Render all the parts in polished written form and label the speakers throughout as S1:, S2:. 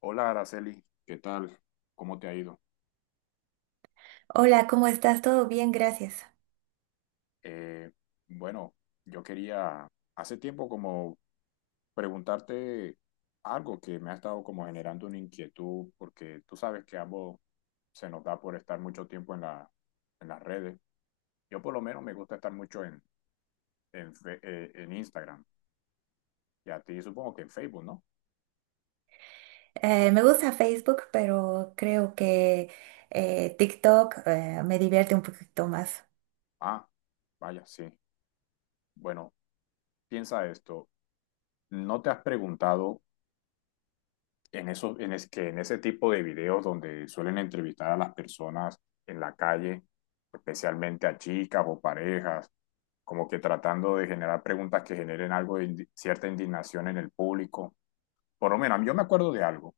S1: Hola, Araceli, ¿qué tal? ¿Cómo te ha ido?
S2: Hola, ¿cómo estás? Todo bien, gracias.
S1: Eh, bueno, yo quería hace tiempo como preguntarte algo que me ha estado como generando una inquietud, porque tú sabes que ambos se nos da por estar mucho tiempo en las redes. Yo por lo menos me gusta estar mucho en Instagram y a ti supongo que en Facebook, ¿no?
S2: Me gusta Facebook, pero creo que TikTok me divierte un poquito más.
S1: Ah, vaya, sí. Bueno, piensa esto. ¿No te has preguntado? En, eso, en, es, Que en ese tipo de videos donde suelen entrevistar a las personas en la calle, especialmente a chicas o parejas, como que tratando de generar preguntas que generen algo de indi cierta indignación en el público. Por lo menos, yo me acuerdo de algo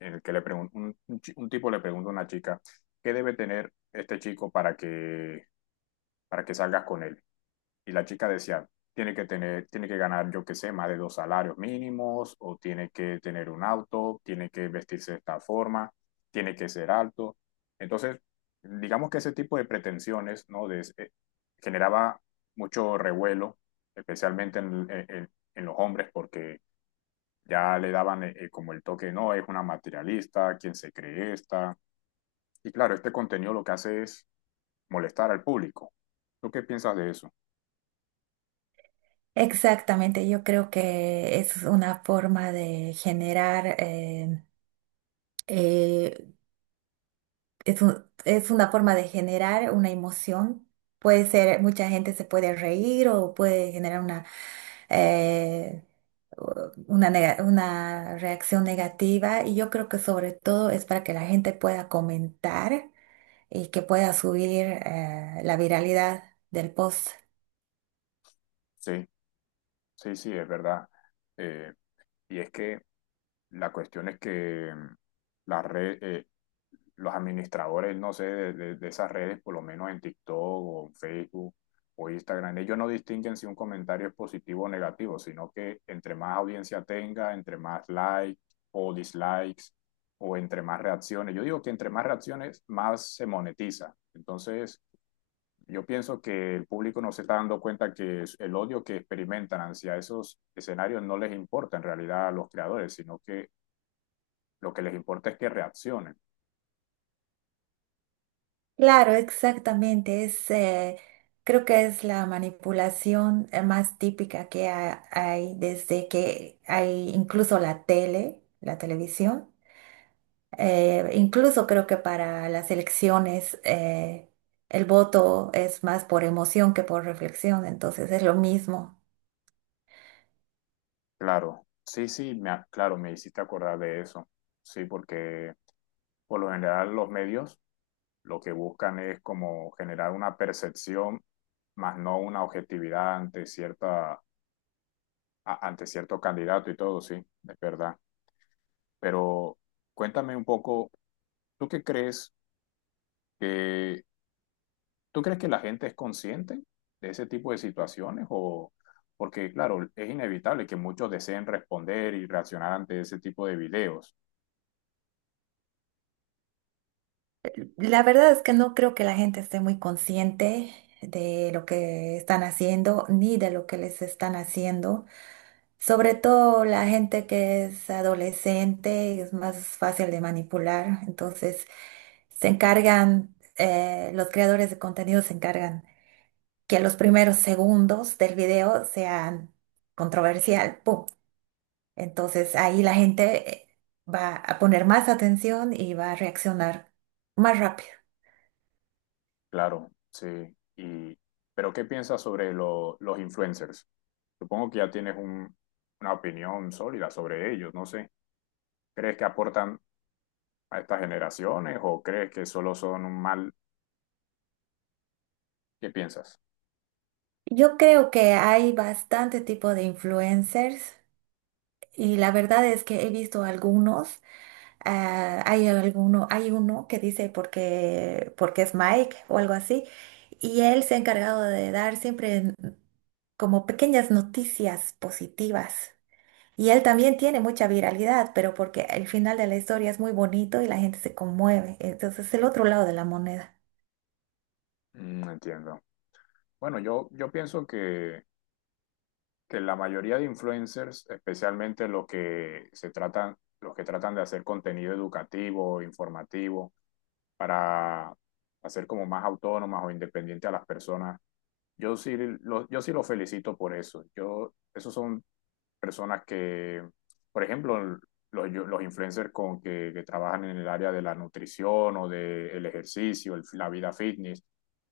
S1: en el que le pregunto, tipo le pregunta a una chica, ¿qué debe tener este chico para que salgas con él? Y la chica decía, tiene que ganar, yo qué sé, más de dos salarios mínimos, o tiene que tener un auto, tiene que vestirse de esta forma, tiene que ser alto. Entonces, digamos que ese tipo de pretensiones, ¿no? Generaba mucho revuelo, especialmente en los hombres, porque ya le daban como el toque, no, es una materialista, quién se cree esta. Y claro, este contenido lo que hace es molestar al público. ¿Tú qué piensas de eso?
S2: Exactamente, yo creo que es una forma de generar, eh, es una forma de generar una emoción. Puede ser, mucha gente se puede reír o puede generar eh, una, una reacción negativa y yo creo que sobre todo es para que la gente pueda comentar y que pueda subir la viralidad del post.
S1: Sí. Sí, sí, es verdad. Eh, y es que la cuestión es que la red, los administradores, no sé, de esas redes, por lo menos en TikTok o en Facebook o Instagram, ellos no distinguen si un comentario es positivo o negativo, sino que entre más audiencia tenga, entre más likes o dislikes o entre más reacciones. Yo digo que entre más reacciones, más se monetiza. Entonces, yo pienso que el público no se está dando cuenta el odio que experimentan hacia esos escenarios no les importa en realidad a los creadores, sino que lo que les importa es que reaccionen.
S2: Claro, exactamente. Es, creo que es la manipulación más típica que hay desde que hay incluso la tele, la televisión. Incluso creo que para las elecciones el voto es más por emoción que por reflexión, entonces es lo mismo.
S1: Claro, sí, sí, claro, me hiciste acordar de eso. Sí, porque por lo general los medios lo que buscan es como generar una percepción, más no una objetividad ante ante cierto candidato y todo, sí, es verdad. Pero cuéntame un poco, ¿tú qué crees que ¿Tú crees que la gente es consciente de ese tipo de situaciones? O porque, claro, es inevitable que muchos deseen responder y reaccionar ante ese tipo de videos.
S2: La verdad es que no creo que la gente esté muy consciente de lo que están haciendo ni de lo que les están haciendo. Sobre todo la gente que es adolescente es más fácil de manipular, entonces se encargan, los creadores de contenido se encargan que los primeros segundos del video sean controversial, ¡pum! Entonces ahí la gente va a poner más atención y va a reaccionar más rápido.
S1: Claro, sí. Y, pero ¿qué piensas sobre los influencers? Supongo que ya tienes una opinión sólida sobre ellos. No sé. ¿Crees que aportan a estas generaciones o crees que solo son un mal? ¿Qué piensas?
S2: Yo creo que hay bastante tipo de influencers y la verdad es que he visto algunos. Ah, hay alguno, hay uno que dice porque, porque es Mike o algo así, y él se ha encargado de dar siempre como pequeñas noticias positivas. Y él también tiene mucha viralidad, pero porque el final de la historia es muy bonito y la gente se conmueve. Entonces es el otro lado de la moneda.
S1: Mm, entiendo. Bueno, yo pienso que la mayoría de influencers, especialmente los que tratan de hacer contenido educativo, informativo, para hacer como más autónomas o independientes a las personas, yo sí los felicito por eso. Yo, esos son personas que, por ejemplo, los influencers que trabajan en el área de la nutrición o del ejercicio, la vida fitness,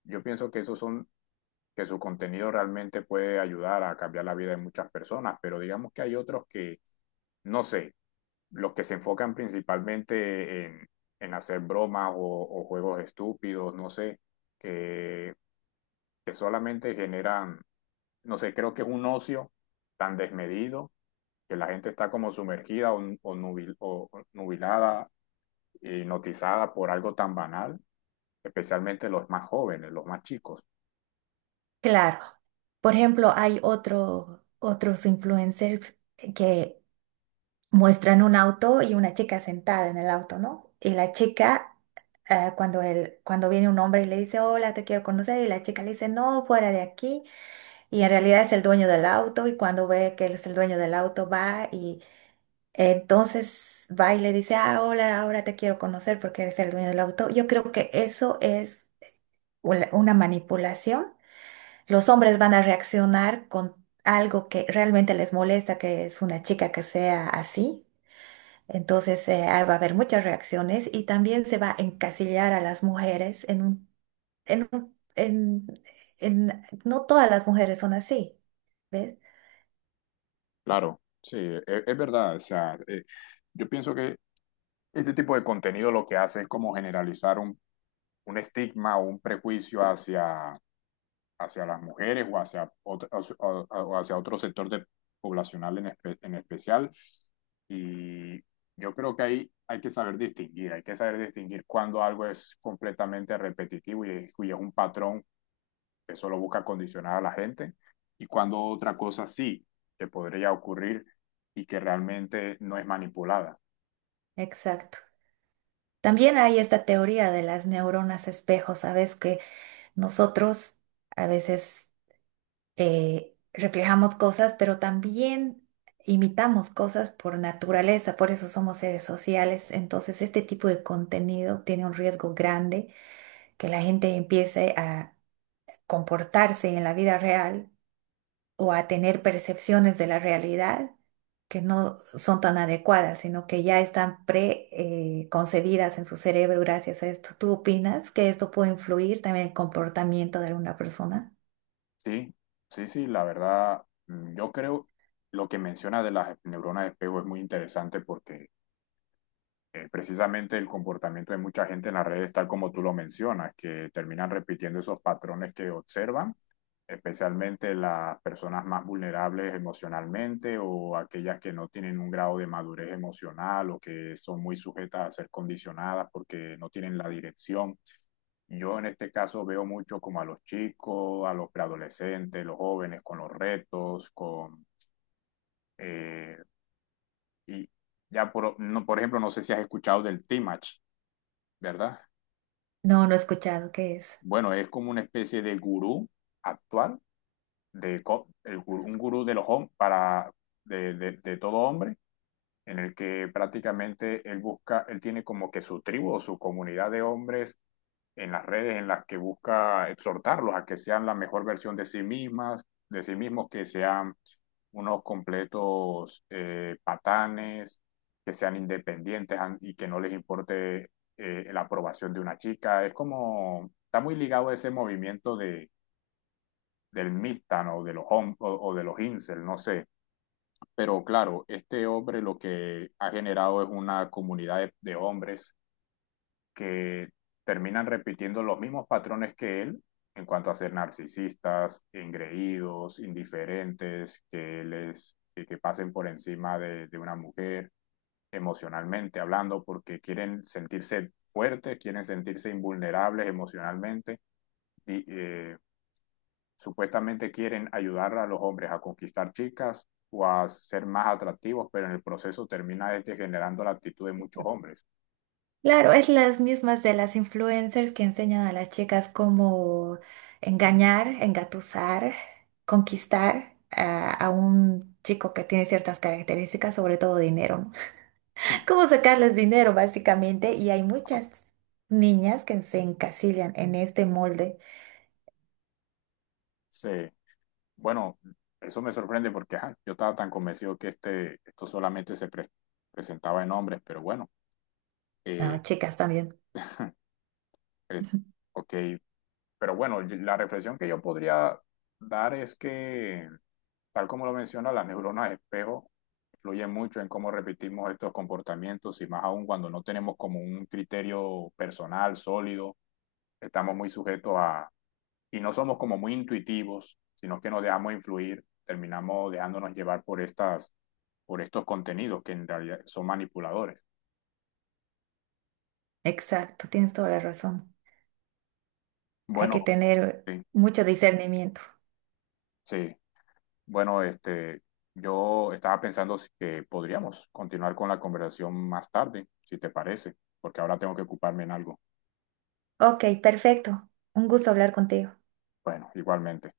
S1: yo pienso que esos son que su contenido realmente puede ayudar a cambiar la vida de muchas personas, pero digamos que hay otros que, no sé, los que se enfocan principalmente en hacer bromas o juegos estúpidos, no sé, que, que solamente no sé, creo que es un ocio tan desmedido que la gente está como sumergida o nubilada, hipnotizada por algo tan banal, especialmente los más jóvenes, los más chicos.
S2: Claro. Por ejemplo, hay otro, otros influencers que muestran un auto y una chica sentada en el auto, ¿no? Y la chica, cuando, él, cuando viene un hombre y le dice, hola, te quiero conocer, y la chica le dice, no, fuera de aquí. Y en realidad es el dueño del auto y cuando ve que él es el dueño del auto va y entonces va y le dice, ah, hola, ahora te quiero conocer porque eres el dueño del auto. Yo creo que eso es una manipulación. Los hombres van a reaccionar con algo que realmente les molesta, que es una chica que sea así. Entonces ahí va a haber muchas reacciones y también se va a encasillar a las mujeres en un, en un- en, en- no todas las mujeres son así, ¿ves?
S1: Claro, sí, es, verdad. O sea, yo pienso que este tipo de contenido lo que hace es como generalizar un estigma o un prejuicio hacia las mujeres o hacia, otro, o hacia otro sector de, poblacional en, en especial. Y yo creo que ahí hay que saber distinguir, hay que saber distinguir cuando algo es completamente repetitivo y es un patrón eso lo busca condicionar a la gente. Y cuando otra cosa sí que podría ocurrir y que realmente no es manipulada.
S2: Exacto. También hay esta teoría de las neuronas espejo, ¿sabes? Que nosotros a veces reflejamos cosas, pero también imitamos cosas por naturaleza, por eso somos seres sociales. Entonces, este tipo de contenido tiene un riesgo grande que la gente empiece a comportarse en la vida real o a tener percepciones de la realidad que no son tan adecuadas, sino que ya están preconcebidas en su cerebro gracias a esto. ¿Tú opinas que esto puede influir también en el comportamiento de alguna persona?
S1: Sí, sí, sí, la verdad, yo creo lo que menciona de las neuronas de espejo es muy interesante porque precisamente el comportamiento de mucha gente en las redes, tal como tú lo mencionas, que terminan repitiendo esos patrones que observan, especialmente las personas más vulnerables emocionalmente o aquellas que no tienen un grado de madurez emocional o que son muy sujetas a ser condicionadas porque no tienen la dirección. Yo en este caso veo mucho como a los chicos, a los preadolescentes, los jóvenes con los retos, con... eh, y ya por, no, por ejemplo, no sé si has escuchado del T-Match, ¿verdad?
S2: No, no he escuchado qué es.
S1: Bueno, es como una especie de gurú actual, de co- el gurú- un gurú de para de todo hombre, en el que prácticamente él busca, él tiene como que su tribu o su comunidad de hombres en las redes en las que busca exhortarlos a que sean la mejor versión de sí mismos, que sean unos completos patanes, que sean independientes y que no les importe la aprobación de una chica. Es como, está muy ligado a ese movimiento del Midtown o de los hom o, de los Incel, no sé. Pero claro, este hombre lo que ha generado es una comunidad de hombres que terminan repitiendo los mismos patrones que él en cuanto a ser narcisistas, engreídos, indiferentes, que pasen por encima de una mujer emocionalmente hablando porque quieren sentirse fuertes, quieren sentirse invulnerables emocionalmente, y, supuestamente quieren ayudar a los hombres a conquistar chicas o a ser más atractivos, pero en el proceso termina este generando la actitud de muchos hombres.
S2: Claro, es las mismas de las influencers que enseñan a las chicas cómo engañar, engatusar, conquistar a un chico que tiene ciertas características, sobre todo dinero, ¿no? Cómo sacarles dinero, básicamente. Y hay muchas niñas que se encasillan en este molde.
S1: Sí. Bueno, eso me sorprende porque ajá, yo estaba tan convencido que esto solamente se presentaba en hombres, pero bueno,
S2: No,
S1: eh,
S2: chicas también.
S1: eh, ok, pero bueno, la reflexión que yo podría dar es que, tal como lo menciona, las neuronas espejo influyen mucho en cómo repetimos estos comportamientos y más aún cuando no tenemos como un criterio personal sólido, estamos muy sujetos a y no somos como muy intuitivos, sino que nos dejamos influir, terminamos dejándonos llevar por por estos contenidos que en realidad son manipuladores.
S2: Exacto, tienes toda la razón. Hay
S1: Bueno,
S2: que tener
S1: sí,
S2: mucho discernimiento.
S1: sí. Bueno, este, yo estaba pensando que podríamos continuar con la conversación más tarde, si te parece, porque ahora tengo que ocuparme en algo.
S2: Ok, perfecto. Un gusto hablar contigo.
S1: Bueno, igualmente.